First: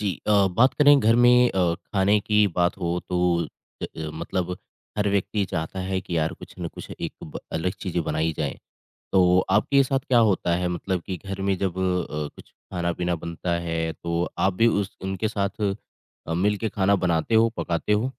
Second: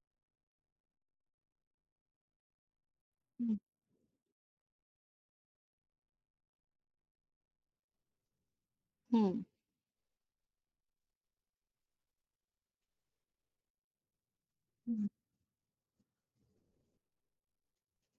जी बात करें घर में खाने की बात हो तो हुँ, मतलब हर व्यक्ति चाहता है कि यार कुछ न कुछ एक अलग चीज़ें बनाई जाएं। तो हुँ। आपके साथ क्या होता है? मतलब कि घर में जब कुछ खाना पीना बनता है तो आप भी उस उनके साथ मिल के खाना बनाते हो, पकाते हो।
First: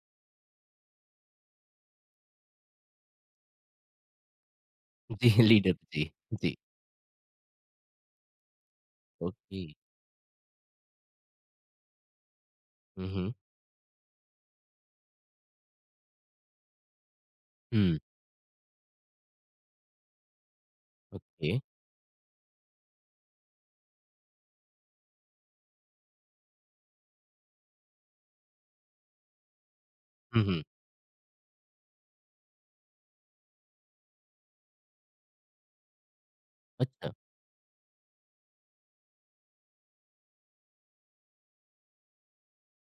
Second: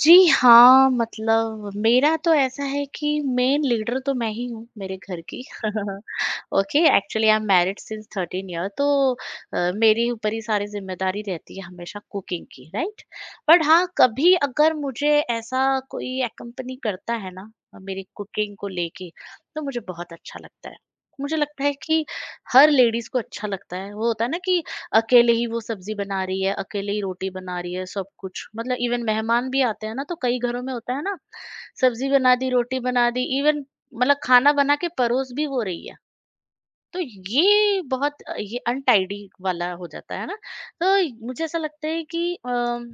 जी हाँ, मतलब मेरा तो ऐसा है कि मेन लीडर तो मैं ही हूँ मेरे घर जी। की। लीडर जी। जी। Okay, actually I am married since 13 year तो ओके। मेरे ऊपर ही सारी ज़िम्मेदारी रहती है हमेशा कुकिंग की, राइट? हम्म। बट हाँ, कभी अगर मुझे ऐसा कोई एक्कम्पनी करता है ना हम्म। मेरी कुकिंग को लेके, तो मुझे बहुत अच्छा लगता है। मुझे ओके। लगता है कि हर लेडीज़ को अच्छा लगता है। वो होता है ना कि अकेले ही वो सब्जी बना रही है, अकेले ही रोटी बना रही है, सब कुछ। मतलब इवन मेहमान भी आते हैं ना, तो कई हम्म। घरों में होता है ना, सब्जी बना दी, रोटी बना दी, इवन मतलब खाना बना के परोस भी वो रही है। तो अच्छा ये बहुत ये अनटाइडी वाला हो जाता है ना। तो मुझे ऐसा लगता है कि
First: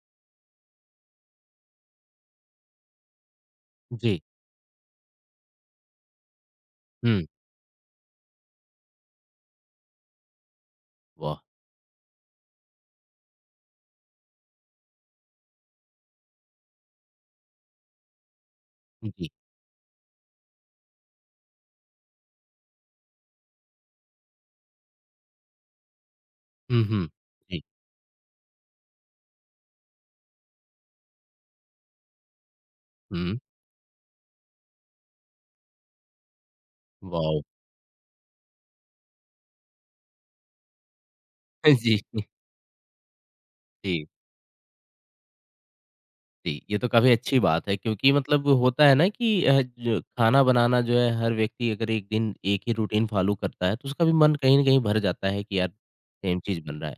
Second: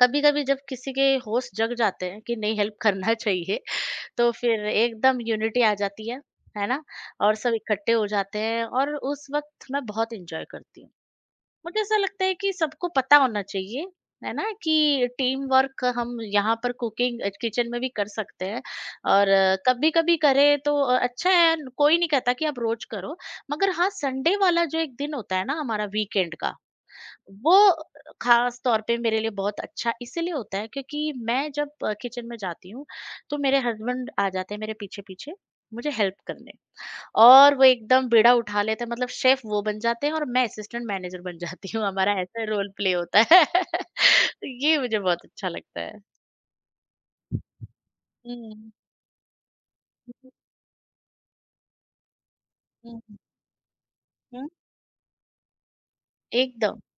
कभी-कभी जब किसी के होश जग जाते हैं कि नहीं हेल्प करना चाहिए, जी। तो फिर एकदम यूनिटी आ जाती है ना? हम्म। और सब इकट्ठे हो जाते हैं और उस वक़्त मैं बहुत एन्जॉय करती हूँ। वाह। मुझे ऐसा लगता है कि सबको पता होना चाहिए है ना कि टीम वर्क हम यहाँ पर कुकिंग किचन में भी कर सकते हैं और जी। कभी कभी करें तो अच्छा है कोई नहीं कहता कि आप रोज करो। मगर हाँ, संडे वाला जो एक दिन होता है ना हमारा वीकेंड का हम्म। हम्म। वो जी। खास तौर पे मेरे लिए बहुत अच्छा इसीलिए होता है क्योंकि मैं जब किचन में जाती हूँ हम्म। तो मेरे हस्बैंड आ जाते हैं मेरे पीछे पीछे मुझे हेल्प करने। वाह। और वो एकदम बीड़ा उठा लेते हैं, मतलब शेफ वो बन जाते हैं और मैं असिस्टेंट मैनेजर बन जाती हूँ। जी। हमारा ऐसा रोल प्ले होता है। जी। ये मुझे बहुत अच्छा लगता है। जी, ये तो काफ़ी अच्छी बात है, क्योंकि मतलब हुँ, होता है ना कि अ, ज खाना बनाना जो है, हर व्यक्ति अगर एक दिन एक ही हुँ, रूटीन फ़ॉलो करता है, तो उसका भी मन हुँ, कहीं न कहीं भर जाता है कि यार सेम चीज़ एकदम। बन रहा है।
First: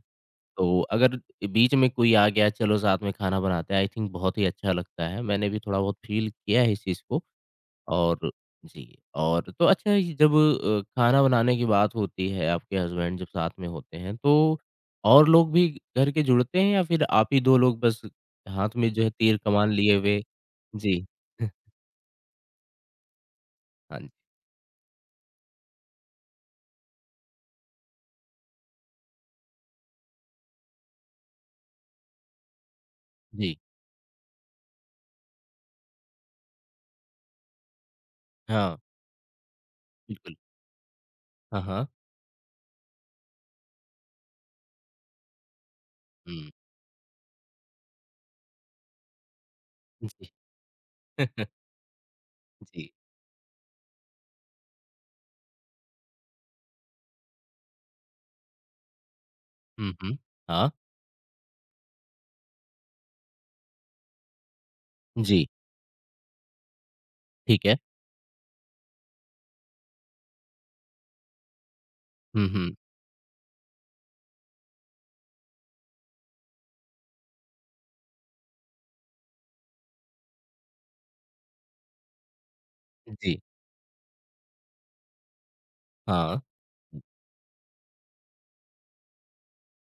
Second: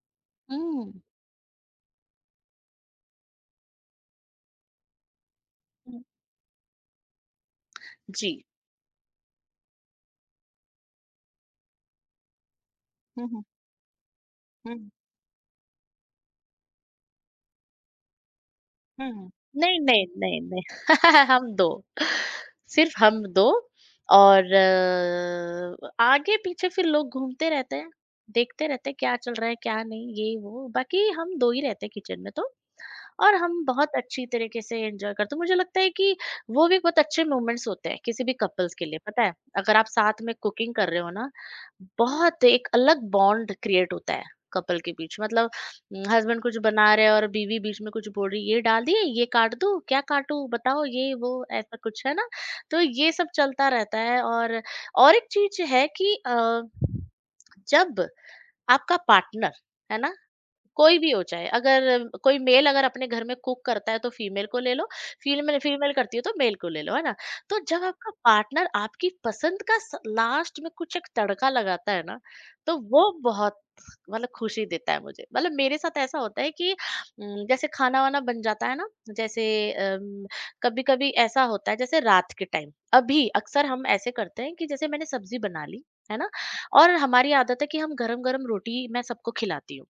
तो हुँ, अगर बीच में कोई आ गया, चलो साथ में खाना बनाते हैं, आई थिंक बहुत ही अच्छा लगता है। मैंने भी थोड़ा बहुत हुँ, फ़ील किया है इस चीज़ को। और जी। जी, और तो अच्छा, ये जब खाना बनाने की बात होती है, आपके हस्बैंड जब हुँ, हुँ, साथ में होते हैं, तो हुँ, और लोग भी घर के जुड़ते हैं या फिर आप ही 2 लोग बस हाथ में जो है हुँ। तीर कमान नहीं, लिए नहीं, हुए। नहीं, नहीं। जी, हम 2, सिर्फ हम 2। हाँ जी, और आगे पीछे फिर लोग घूमते रहते हैं, देखते रहते हैं क्या चल रहा है, क्या नहीं, ये वो बाकी हम 2 ही रहते हैं किचन में तो। और जी, हम बहुत अच्छी तरीके से एंजॉय करते हैं। मुझे लगता है कि वो भी एक बहुत अच्छे मोमेंट्स होते हैं किसी भी कपल्स हाँ, के लिए। पता है अगर आप साथ में बिल्कुल, कुकिंग कर रहे हो ना, हाँ, हाँ, बहुत एक अलग बॉन्ड क्रिएट होता है कपल के बीच। मतलब हस्बैंड हुँ, कुछ बना रहे हैं और बीवी बीच में कुछ बोल रही है, ये डाल दिए, ये काट दूं, क्या जी, काटूं बताओ, ये वो ऐसा कुछ है ना। तो जी, ये सब चलता रहता है। और एक चीज है कि जब आपका पार्टनर, हुँ, है ना, हुँ, हाँ, कोई भी हो। चाहे अगर कोई मेल अगर अपने घर में कुक करता है तो फीमेल को ले लो, जी, फीमेल फीमेल करती है तो मेल को ले लो, है ना। तो ठीक है, जब आपका पार्टनर आपकी पसंद का लास्ट में कुछ एक तड़का लगाता है ना, हुँ, हुँ, तो वो बहुत मतलब खुशी देता है मुझे। मतलब मेरे साथ ऐसा होता है कि जैसे खाना वाना बन जाता है ना, जैसे कभी कभी ऐसा होता है जैसे रात के टाइम अभी जी, अक्सर हम ऐसे करते हैं कि जैसे मैंने सब्जी बना ली, है ना, हाँ, और हमारी आदत है कि हम गरम गरम रोटी मैं सबको खिलाती हूँ।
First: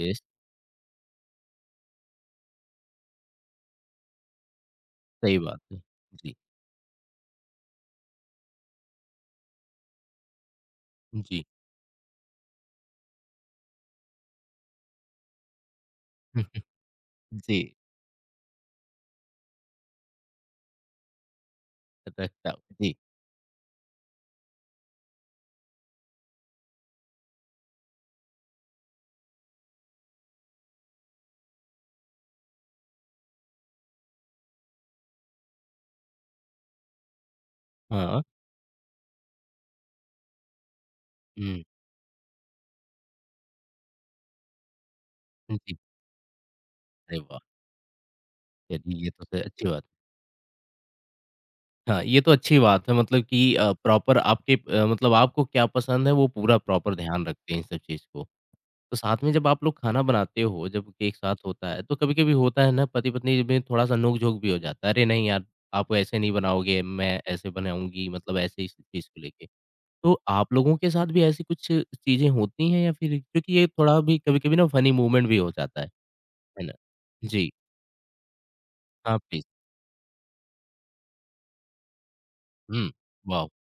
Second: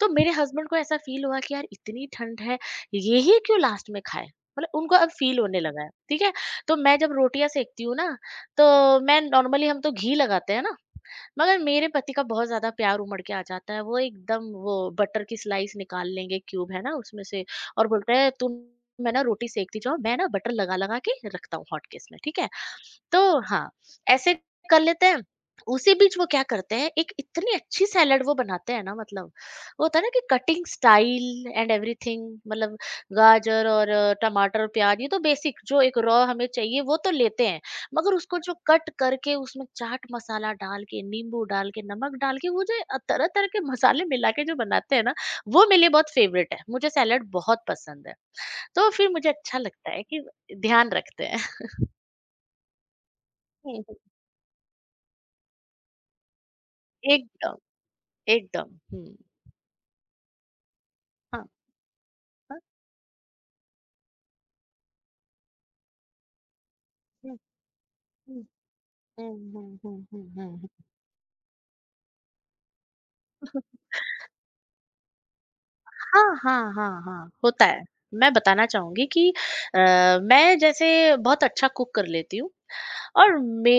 तो ये मेरे हस्बैंड को ऐसा फील हुआ कि यार इतनी ठंड है, ये ही क्यों लास्ट में खाए। मतलब उनको अब सही फील बात होने है, लगा है, ठीक है। जी, तो मैं जब रोटियां सेकती हूँ ना, तो मैं नॉर्मली हम तो घी लगाते हैं ना, जी, मगर मेरे पति का बहुत ज्यादा प्यार उमड़ के आ जाता है। वो एकदम वो बटर की स्लाइस निकाल लेंगे, क्यूब है ना उसमें से, जी, और बोलते हैं तुम, मैं ना रोटी सेकती जाओ, मैं ना बटर लगा लगा के रखता हूँ हॉटकेस में, ठीक है। रखता हूँ, जी, तो हाँ, ऐसे कर लेते हैं। उसी बीच वो क्या करते हैं, एक इतनी अच्छी सैलड वो बनाते हैं ना मतलब, वो होता है ना कि कटिंग स्टाइल एंड एवरीथिंग। मतलब गाजर और टमाटर और प्याज़, ये तो बेसिक जो एक रॉ हमें चाहिए वो तो लेते हैं। मगर हाँ, उसको जो कट करके उसमें चाट मसाला डाल के, नींबू हुँ, डाल के, नमक डाल के वो जो तरह-तरह के मसाले मिला के जो बनाते हैं ना, वो जी, मेरे लिए बहुत फेवरेट है। मुझे अरे सैलड वाह! बहुत पसंद है। तो चलिए, फिर ये तो मुझे स अच्छा अच्छी बात है। लगता है कि ध्यान रखते हैं। हाँ, ये तो अच्छी बात है, मतलब कि हुँ, हुँ। प्रॉपर आपके मतलब आपको क्या पसंद है, वो पूरा प्रॉपर ध्यान रखते एकदम। हैं इन सब चीज़ को। एकदम, तो हुँ, साथ में जब आप लोग खाना बनाते हो, जब एक साथ हाँ। होता है, तो कभी-कभी हाँ, होता है ना पति-पत्नी में थोड़ा-सा नोक-झोंक भी हो जाता है, "अरे! नहीं यार, आप ऐसे नहीं बनाओगे, मैं हुँ, ऐसे बनाऊँगी।" मतलब हुँ, ऐसे इस चीज़ को हुँ, लेके। हुँ, हुँ, तो हुँ, हुँ, आप हुँ। लोगों के साथ भी ऐसी कुछ चीज़ें होती हैं या फिर क्योंकि ये थोड़ा भी कभी-कभी ना फनी मूवमेंट भी हो जाता हाँ, है हाँ, ना? हाँ, हाँ, जी। होता है। मैं बताना चाहूँगी हाँ, कि प्लीज़। अ, मैं जैसे बहुत अच्छा कुक कर लेती हूँ, हुँ, और वाओ! मे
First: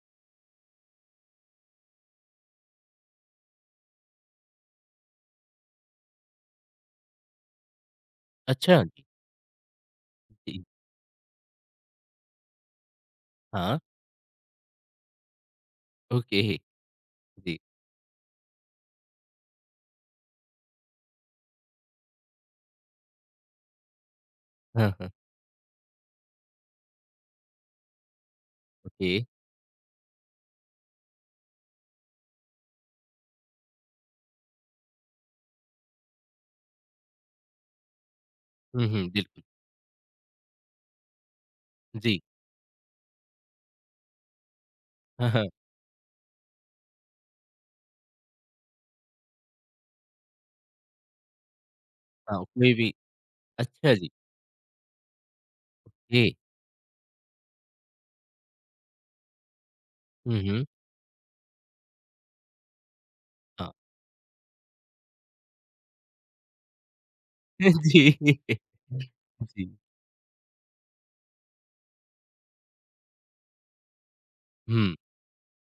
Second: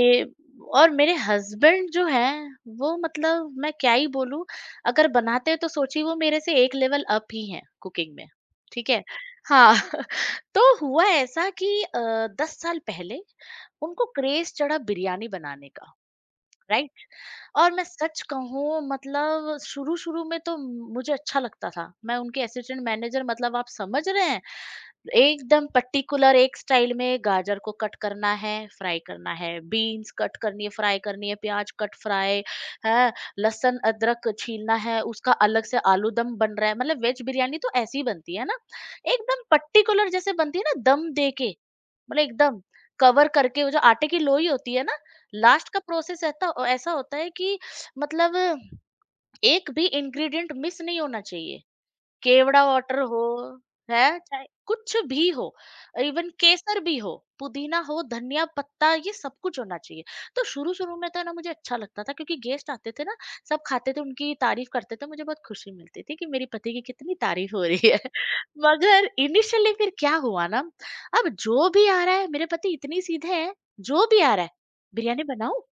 और मेरे हस्बैंड जो हैं, वो मतलब मैं क्या ही बोलूँ, अगर बनाते हैं तो सोचिए वो मेरे से एक लेवल अप ही हैं कुकिंग में, अच्छा! ठीक जी, है? हाँ। जी, तो हुआ ऐसा कि 10 साल पहले हाँ। उनको क्रेज़ चढ़ा बिरयानी बनाने का, ओके, राइट? जी। और मैं सच कहूँ मतलब शुरू-शुरू में तो मुझे अच्छा लगता था। मैं उनकी असिस्टेंट मैनेजर, मतलब आप समझ रहे हैं? हाँ, हाँ, एकदम पर्टिकुलर एक स्टाइल में गाजर को कट करना है, फ्राई ओके। करना है, बीन्स कट करनी है, फ्राई करनी है, प्याज कट फ्राई है, लहसुन अदरक छीलना है उसका अलग से, आलू दम बन रहा है, मतलब वेज बिरयानी तो ऐसी बनती है ना, हुँ, हुँ, बिल्कुल, एकदम पर्टिकुलर जैसे बनती है ना दम दे के, जी। मतलब एकदम कवर करके वो जो आटे की लोई होती है ना, हाँ, हाँ, लास्ट का प्रोसेस ऐसा ऐसा होता है कि मतलब एक भी इंग्रेडिएंट मिस नहीं होना चाहिए। हाँ, केवड़ा कोई भी वाटर हो, अच्छा जी, है, चाहे कुछ भी हो, इवन ये केसर भी हो, पुदीना हो, धनिया पत्ता, ये सब कुछ होना चाहिए। हुँ, तो हुँ, शुरू-शुरू में तो ना मुझे अच्छा लगता था क्योंकि गेस्ट आते थे ना, सब हाँ। खाते थे, उनकी तारीफ करते थे, मुझे बहुत खुशी मिलती थी कि मेरी पति की कितनी तारीफ हो रही है। जी, मगर जी, इनिशियली फिर क्या हुआ ना, अब जो भी आ रहा है, मेरे पति इतने सीधे हैं, जो भी आ रहा है, हुँ, "बिरयानी बनाऊँ?"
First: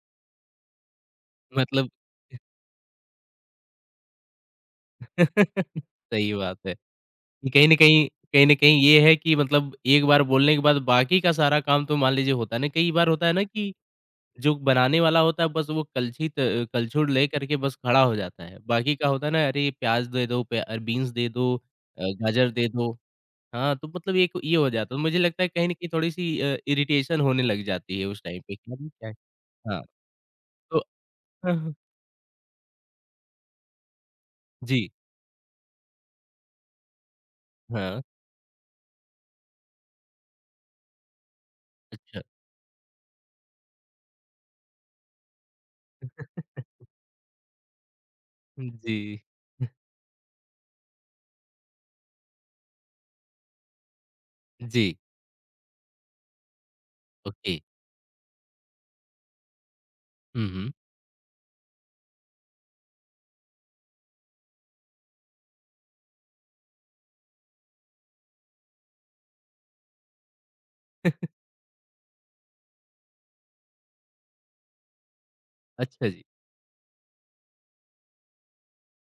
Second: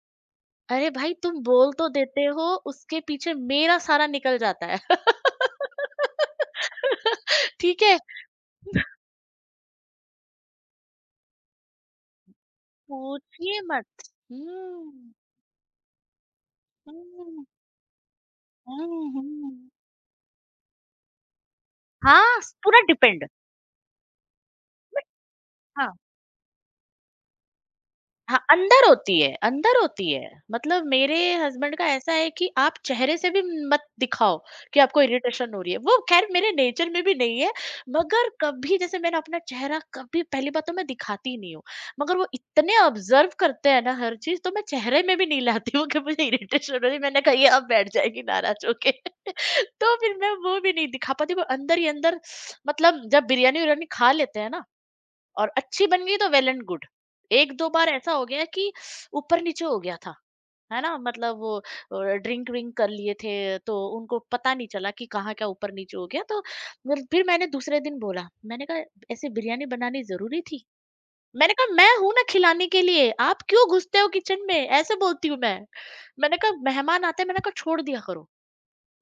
अरे भाई तुम बोल तो मतलब देते हो, उसके पीछे मेरा सारा निकल जाता है। सही बात है कि कहीं न ठीक है, कहीं ये है कि मतलब एक बार बोलने के बाद बाकी का सारा काम तो मान लीजिए होता है ना, कई बार होता है ना पूछिए कि मत। जो बनाने हम्म वाला होता है, बस वो कलछी त कलछुल लेकर हम्म के बस खड़ा हो जाता है। बाकी का हम्म होता है ना, हम्म। अरे! प्याज़ दे दो, प्या बीन्स दे दो, हाँ गाजर दे पूरा दो। डिपेंड। हाँ, तो मतलब एक ये हो जाता है, मुझे लगता है कहीं न कहीं हाँ, थोड़ी-सी इरिटेशन होने लग जाती है उस हाँ, टाइम पे, कि अंदर अरे क्या है। होती है, अंदर हाँ, होती है। तो मतलब मेरे हाँ, हाँ। हस्बैंड का ऐसा है कि आप चेहरे से भी मत दिखाओ कि जी, आपको इरिटेशन हो रही है। वो ख़ैर मेरे नेचर में भी नहीं है, हाँ, मगर कभी जैसे मैंने अपना चेहरा, कभी पहली बात तो मैं दिखाती नहीं हूँ, मगर अच्छा। वो इतने ऑब्ज़र्व करते हैं ना हर चीज़, तो मैं चेहरे में भी नहीं लाती हूँ कि मुझे इरिटेशन हो रही है। मैंने कहा ये अब बैठ जाएगी नाराज़ होके। जी, तो फिर मैं वो भी नहीं दिखा पाती, वो अंदर ही अंदर, मतलब जब बिरयानी-विरयानी खा लेते हैं ना जी, और अच्छी बन गई तो वेल एंड गुड। ओके। 1-2 बार ऐसा हो गया कि ऊपर-नीचे हो गया था, हुँ, हुँ। है ना? मतलब वो अ, ड्रिंक विंक कर लिए थे, तो उनको पता नहीं चला कि कहाँ क्या ऊपर-नीचे हो गया। तो फिर मैंने दूसरे दिन बोला, मैंने कहा, "ऐसे बिरयानी बनानी ज़रूरी थी?" मैंने कहा, "मैं हूँ ना खिलाने के लिए, आप क्यों घुसते हो किचन में?" ऐसे बोलती हूँ मैं। अच्छा जी। मैंने कहा, "मेहमान आते हैं," मैंने कहा, "छोड़ दिया करो।"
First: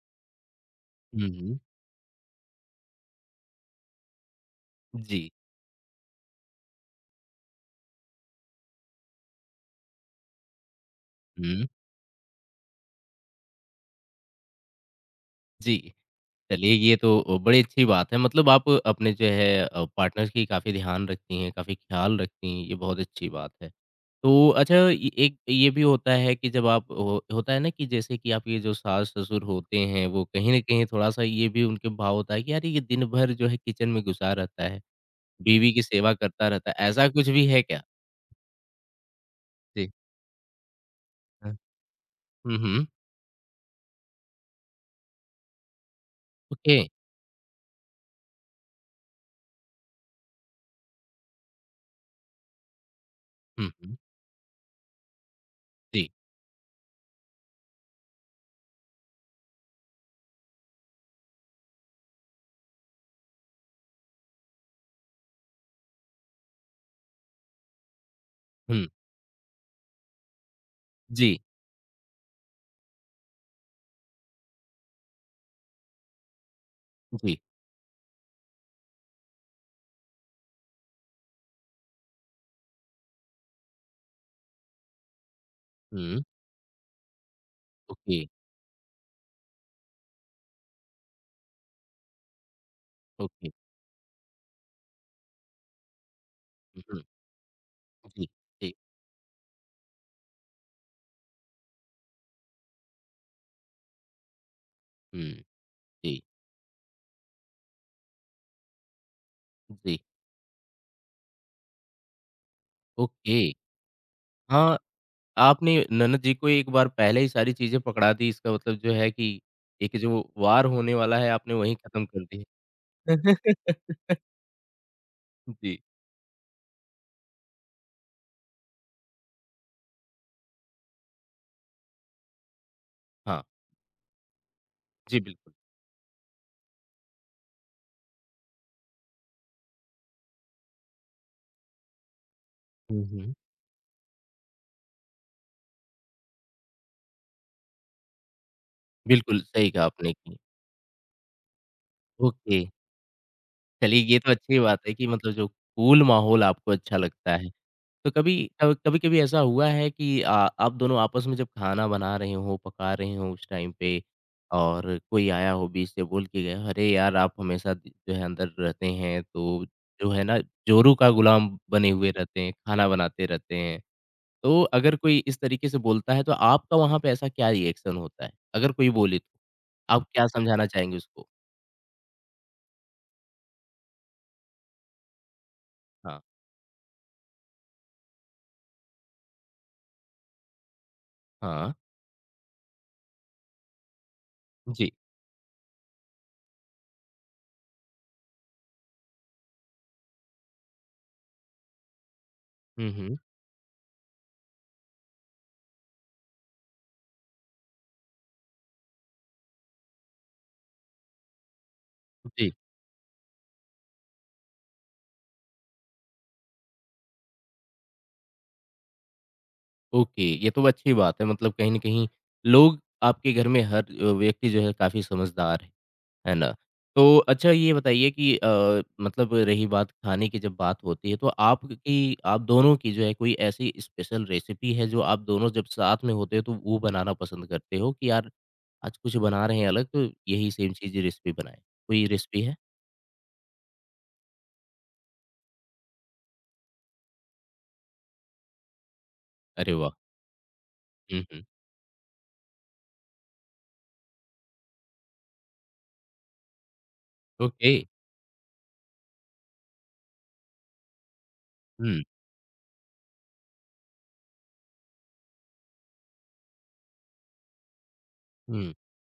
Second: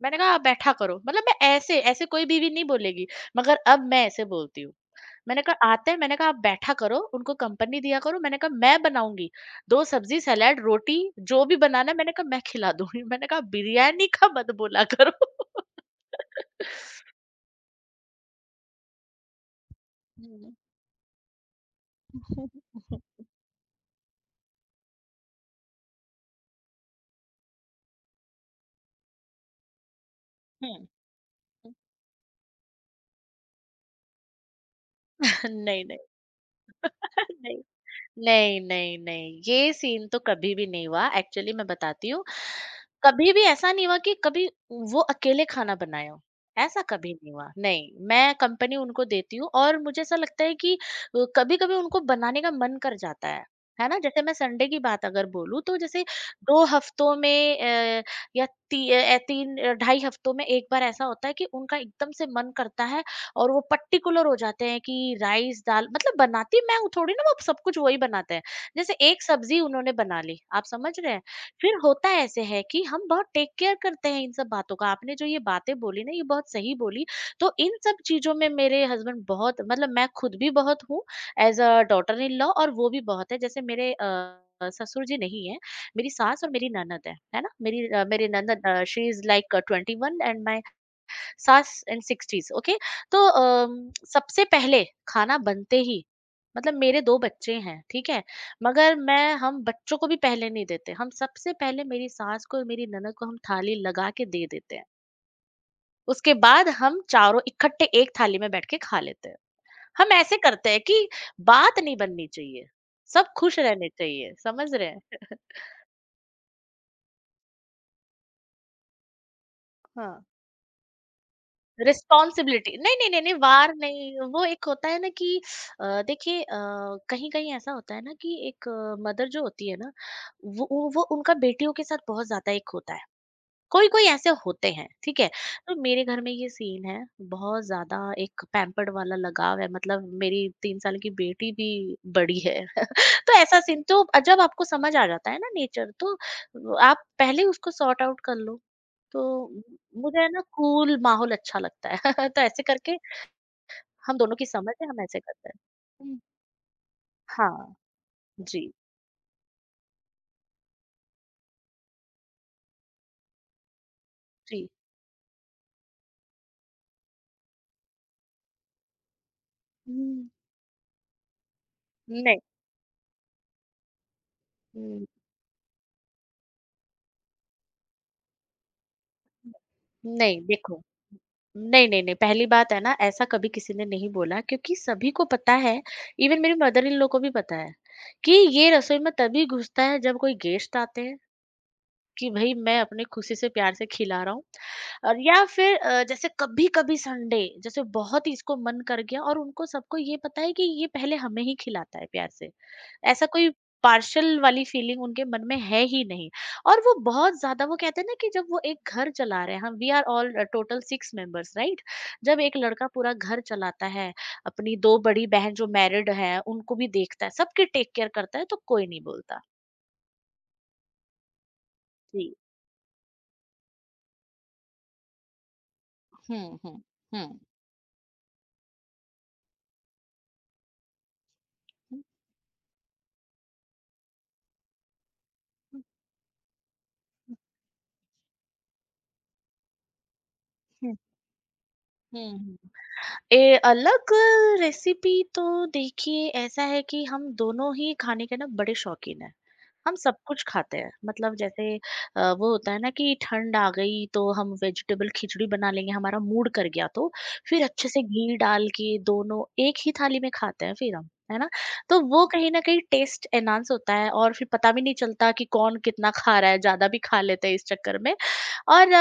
मैंने कहा, "आप बैठा करो।" मतलब हुँ, मैं हुँ। ऐसे, ऐसे कोई बीवी नहीं बोलेगी, मगर अब मैं ऐसे बोलती हूँ। जी, मैंने कहा आते हैं, मैंने कहा आप बैठा करो, उनको कंपनी दिया करो, मैंने कहा मैं बनाऊंगी दो सब्जी सलाद रोटी, जो भी हुँ, बनाना है मैंने कहा मैं खिला दूंगी। मैंने कहा बिरयानी का मत बोला करो। जी। चलिए, ये तो बड़ी अच्छी बात है, मतलब आप अपने जो है पार्टनर की हम्म, काफ़ी ध्यान रखती हैं, काफ़ी ख़्याल रखती हैं, ये बहुत हम्म, अच्छी बात है। तो अच्छा, ये एक ये भी होता है कि जब आप हो होता है ना कि जैसे कि आपके जो सास-ससुर होते हैं, वो कहीं न कहीं हम्म, थोड़ा-सा ये भी उनके भाव होता है कि यार ये दिन भर जो है किचन में घुसा रहता है, बीवी की नहीं नहीं सेवा करता रहता है, ऐसा कुछ भी नहीं, है क्या? नहीं, नहीं, नहीं, ये जी। सीन तो कभी भी नहीं हुआ। एक्चुअली हाँ। मैं बताती हूँ, हुँ, हुँ। कभी भी ऐसा नहीं हुआ कि कभी वो अकेले खाना बनाए हों, ओके। ऐसा कभी नहीं हुआ। नहीं, मैं कंपनी उनको देती हूँ और मुझे ऐसा लगता है कि कभी-कभी उनको बनाने का मन कर जाता हुँ, है हुँ। ना? जैसे मैं संडे की बात अगर बोलूँ तो जैसे जी। 2 हफ्तों में अ, 3 ढाई हफ्तों में एक बार ऐसा होता है कि उनका एकदम से मन करता है और वो पर्टिकुलर हो जाते हैं कि राइस दाल मतलब बनाती मैं हूँ थोड़ी ना, वो सब कुछ वही बनाते हैं। हुँ। जैसे एक सब्जी उन्होंने बना ली, आप समझ रहे हैं। जी। फिर होता ऐसे है कि हम बहुत टेक केयर करते हैं इन सब बातों का। आपने जो ये बातें बोली ना, ये बहुत सही बोली। जी। तो इन सब चीजों में मेरे हस्बैंड बहुत, मतलब मैं खुद भी बहुत हूँ as a daughter in law, और वो भी बहुत है। जैसे मेरे ससुर जी नहीं है, मेरी हुँ। सास और मेरी ननद है ना। मेरी ओके। मेरी ननद she is like 21 and my सास एंड 60s। ओके। तो ओके। सबसे पहले खाना बनते ही, मतलब हुँ, मेरे हुँ। दो बच्चे हैं, ठीक है। जी। जी। मगर मैं हम बच्चों को भी पहले नहीं देते, हम सबसे पहले मेरी सास को और मेरी ननद को हम थाली लगा के दे देते हैं। हुँ। जी, उसके बाद हम चारों इकट्ठे एक थाली में बैठ के खा लेते हैं। जी, हम ऐसे करते हैं कि बात नहीं बननी चाहिए, सब ओके। खुश रहने चाहिए, समझ हाँ, रहे हैं। आपने ननद जी को एक बार पहले ही सारी चीज़ें पकड़ा दी, इसका मतलब जो है कि एक जो हाँ, वार होने वाला है, आपने वहीं खत्म कर दी। रिस्पॉन्सिबिलिटी। नहीं, नहीं, है। नहीं, नहीं, वार नहीं। वो एक होता है ना कि जी, देखिए, कहीं-कहीं ऐसा होता है ना कि एक मदर जो होती है ना, वो उनका बेटियों के साथ बहुत ज़्यादा एक होता है। हाँ, कोई-कोई ऐसे होते हैं, जी, ठीक है? बिल्कुल। तो मेरे घर में ये सीन है, बहुत ज़्यादा एक पैम्पर्ड वाला लगाव है। मतलब मेरी 3 साल की बेटी भी बड़ी है। हुँ, हुँ, तो ऐसा सीन तो जब आपको समझ आ जाता है ना नेचर, तो आप पहले उसको सॉर्ट आउट कर लो। तो बिल्कुल, सही कहा आपने मुझे है कि ना कूल माहौल अच्छा लगता है। तो ओके, ऐसे करके चलिए हम ये तो दोनों की अच्छी समझ बात है, है हम कि ऐसे मतलब जो करते हैं। कूल हुँ, माहौल आपको अच्छा लगता है। हाँ, तो कभी जी, कभी कभी ऐसा हुआ है कि आप दोनों आपस में जब खाना बना रहे हो पका रहे हो उस टाइम पे, जी। और कोई आया हो बीच से बोल के गया, अरे यार आप हमेशा जो है अंदर रहते हैं, तो जो है हुँ, ना जोरू का गुलाम बने हुए नहीं, रहते हैं, खाना बनाते रहते हैं, तो अगर हुँ, कोई इस तरीके से बोलता है, तो आपका वहां पे ऐसा क्या रिएक्शन होता है? अगर कोई बोले, तो आप क्या नहीं, समझाना देखो। चाहेंगे उसको? नहीं, नहीं, नहीं, पहली बात है ना, ऐसा कभी किसी ने नहीं बोला, क्योंकि सभी को पता है। हाँ इवन मेरी मदर इन लॉ को भी पता है कि ये रसोई में तभी घुसता है जब कोई गेस्ट आते हैं। हाँ कि भई मैं अपने खुशी से प्यार से खिला रहा हूँ। जी और या फिर जैसे कभी-कभी संडे जैसे बहुत ही इसको मन कर गया, और उनको सबको ये पता है कि ये पहले हमें ही खिलाता है प्यार से। हम्म ऐसा कोई पार्शियल वाली फीलिंग उनके मन में है ही नहीं। और वो बहुत ज़्यादा वो कहते हैं ना कि जब वो एक घर चला रहे हैं, हम we are all total 6 members, right? जब हम्म एक लड़का पूरा घर चलाता है, अपनी 2 बड़ी बहन जो मैरिड हैं उनको भी देखता है, सबकी टेक केयर करता है, तो कोई नहीं बोलता। ओके, ये तो अच्छी बात है, मतलब कहीं न कहीं जी। लोग आपके घर में हर व्यक्ति जो है काफ़ी समझदार है ना? हुँ, हुँ, तो हुँ। अच्छा, ये बताइए कि मतलब रही बात खाने की, जब बात होती है तो आपकी आप दोनों की जो है कोई ऐसी स्पेशल रेसिपी है जो आप दोनों जब साथ में होते हो तो वो बनाना पसंद करते हो कि यार आज कुछ बना रहे हैं अलग, तो यही सेम हम्म, चीज़ रेसिपी बनाएँ? कोई रेसिपी है? हम्म। ए, अलग रेसिपी तो, देखिए ऐसा है कि हम दोनों ही खाने के ना बड़े शौकीन हैं। अरे वाह! हम सब कुछ खाते हैं, हुँ, मतलब हुँ। जैसे वो होता है ना कि ठंड आ गई तो हम वेजिटेबल खिचड़ी बना लेंगे, हमारा मूड कर गया तो फिर ओके। अच्छे से घी डाल के दोनों एक ही थाली में खाते हैं, फिर हम है ना, तो हुँ, वो कहीं ना कहीं टेस्ट एनहांस होता है और फिर पता भी नहीं चलता कि कौन कितना खा रहा है, ज्यादा भी खा लेते हैं इस चक्कर में। हुँ। और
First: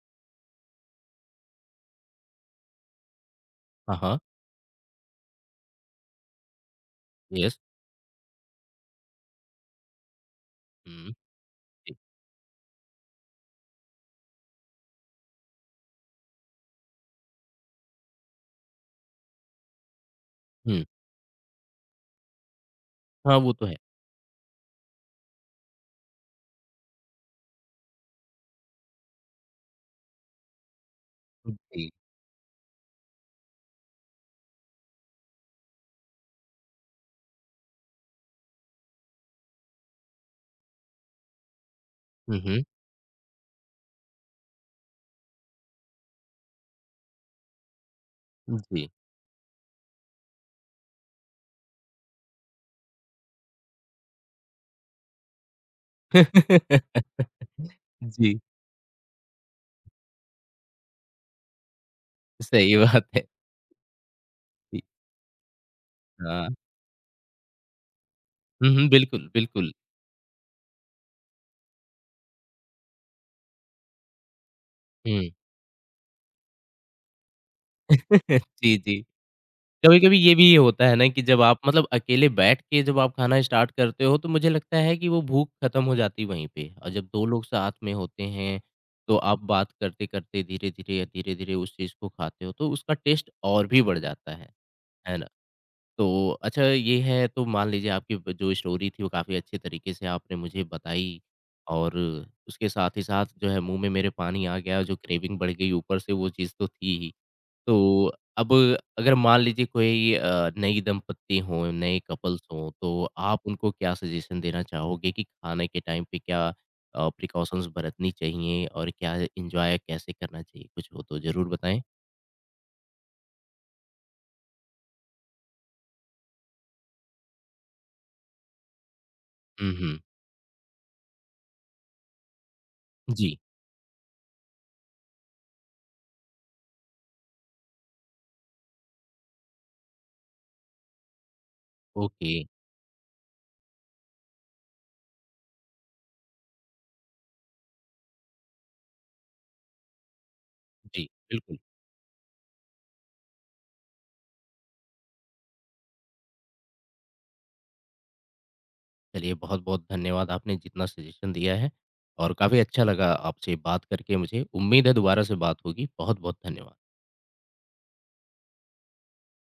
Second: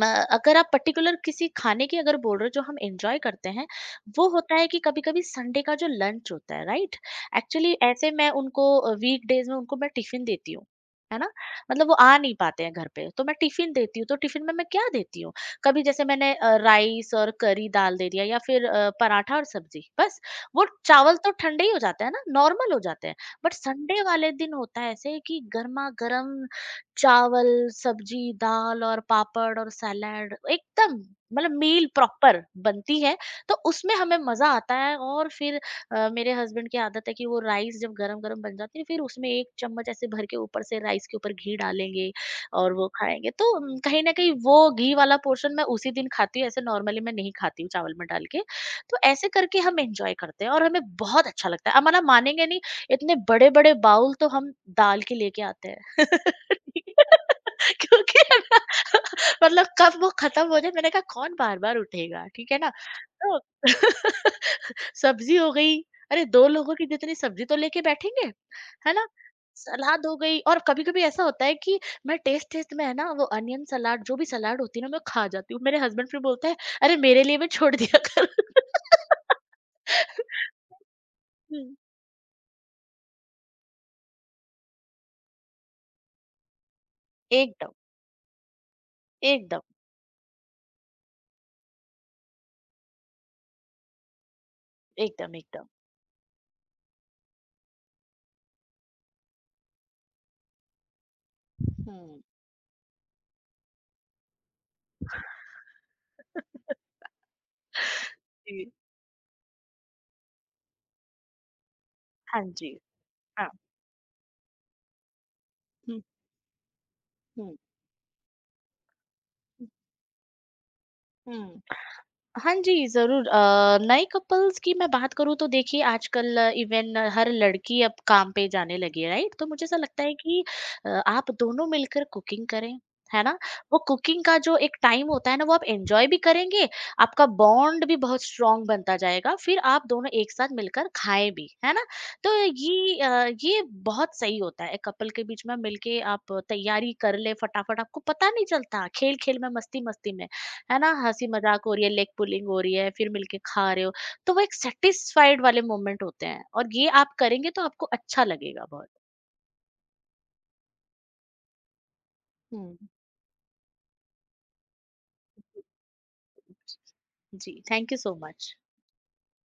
म अगर आप पर्टिकुलर किसी खाने की अगर बोल रहे हो जो हम एन्जॉय करते हैं, हाँ, हाँ। वो होता है कि कभी-कभी संडे का जो लंच होता है, राइट? यस। एक्चुअली ऐसे मैं उनको वीकडेज़ में उनको मैं टिफ़िन देती हूँ, हुँ, है ना? मतलब वो जी। आ नहीं पाते हैं घर पे, तो मैं टिफ़िन देती हूँ, तो टिफ़िन में मैं क्या देती हूँ? कभी जैसे मैंने राइस और करी दाल दे दिया, या फिर पराठा और सब्ज़ी, बस। वो हुँ। चावल तो ठंडे ही हो जाते हैं ना, नॉर्मल हो जाते हैं, हाँ, वो बट तो है। संडे वाले दिन होता है ऐसे कि गरमा-गरम चावल, सब्जी, दाल और पापड़ और सैलेड, एकदम मतलब मील जी। प्रॉपर बनती है। तो उसमें हमें मज़ा आता है और फिर मेरे हस्बैंड की आदत है कि वो राइस जब गरम-गरम बन जाती है फिर उसमें 1 चम्मच ऐसे भर के ऊपर से राइस के ऊपर घी डालेंगे हुँ, हुँ। और वो खाएँगे। तो कहीं न कहीं वो घी वाला पोर्शन मैं उसी दिन खाती हूँ, ऐसे नॉर्मली मैं नहीं खाती हूँ चावल में डाल के। जी। तो ऐसे करके हम एन्जॉय करते हैं और हमें बहुत अच्छा लगता है। आप मना मानेंगे नहीं, इतने बड़े-बड़े बाउल तो हम दाल के लेके आते हैं। क्योंकि है जी, ना। मतलब कब वो खत्म हो जाए, मैंने कहा कौन बार-बार उठेगा, ठीक है ना? सही बात है। तो जी, सब्जी हो गई, अरे 2 हाँ। लोगों की जितनी सब्जी तो लेके बैठेंगे, हुँ, हुँ, है ना? बिल्कुल, बिल्कुल। सलाद हो गई, और कभी-कभी ऐसा होता है कि मैं टेस्ट-टेस्ट में है ना वो अनियन सलाद, जो भी सलाद होती है ना मैं खा हुँ। जाती हूँ। मेरे हस्बैंड फिर बोलता है, "अरे मेरे लिए भी छोड़ दिया कर।" जी, जी। कभी-कभी ये भी होता है ना कि जब आप हुँ, मतलब अकेले बैठ के जब आप खाना स्टार्ट करते हो, तो मुझे लगता है कि वो भूख खत्म हो जाती है वहीं पे, और जब 2 लोग साथ एकदम, में होते हैं, तो आप एकदम, बात करते-करते धीरे-धीरे या धीरे-धीरे उस चीज़ को खाते हो, तो उसका टेस्ट और भी बढ़ जाता है। है ना? एकदम, एकदम। तो अच्छा ये है, तो मान लीजिए आपकी ब जो स्टोरी थी वो काफ़ी अच्छे तरीके से आपने मुझे बताई, और हुँ। उसके साथ ही साथ जो है मुँह में मेरे पानी आ गया, जो क्रेविंग बढ़ गई ऊपर से वो चीज़ तो थी ही। तो अब जी। अगर मान लीजिए कोई नई दंपत्ति हों, नए कपल्स हाँ हों, जी, तो आप हाँ। उनको क्या सजेशन देना चाहोगे कि खाने के हुँ, टाइम पे क्या हुँ, प्रिकॉशंस बरतनी चाहिए और क्या हुँ, एन्जॉय कैसे करना चाहिए? कुछ हो तो ज़रूर हुँ। बताएँ। हाँ जी, ज़रूर। नए कपल्स की मैं बात करूँ तो देखिए, आजकल इवन हर लड़की अब काम पे जाने लगी है, राइट? तो मुझे हुँ, ऐसा हुँ। लगता है कि आप दोनों मिलकर कुकिंग करें, है ना? जी, वो कुकिंग का जो एक टाइम होता है ना, वो आप एन्जॉय भी करेंगे, आपका बॉन्ड भी बहुत स्ट्रॉन्ग बनता जाएगा, फिर आप दोनों एक साथ मिलकर खाएँ भी, है ना? ओके। तो ये ये बहुत सही होता है। कपल के बीच में मिलके आप तैयारी कर लें फटाफट, आपको पता नहीं चलता खेल-खेल में, मस्ती-मस्ती में। है ना? जी, हँसी बिल्कुल। मज़ाक हो रही है, लेग पुलिंग हो रही है, फिर मिलके खा रहे हो, तो वो एक सैटिस्फाइड वाले मोमेंट होते हैं, और ये आप करेंगे तो आपको अच्छा लगेगा बहुत। चलिए बहुत-बहुत धन्यवाद, आपने जितना सजेशन दिया है, और काफ़ी हुँ। अच्छा लगा आपसे बात करके मुझे। उम्मीद है दोबारा से बात होगी। बहुत-बहुत धन्यवाद। जी, थैंक यू सो मच।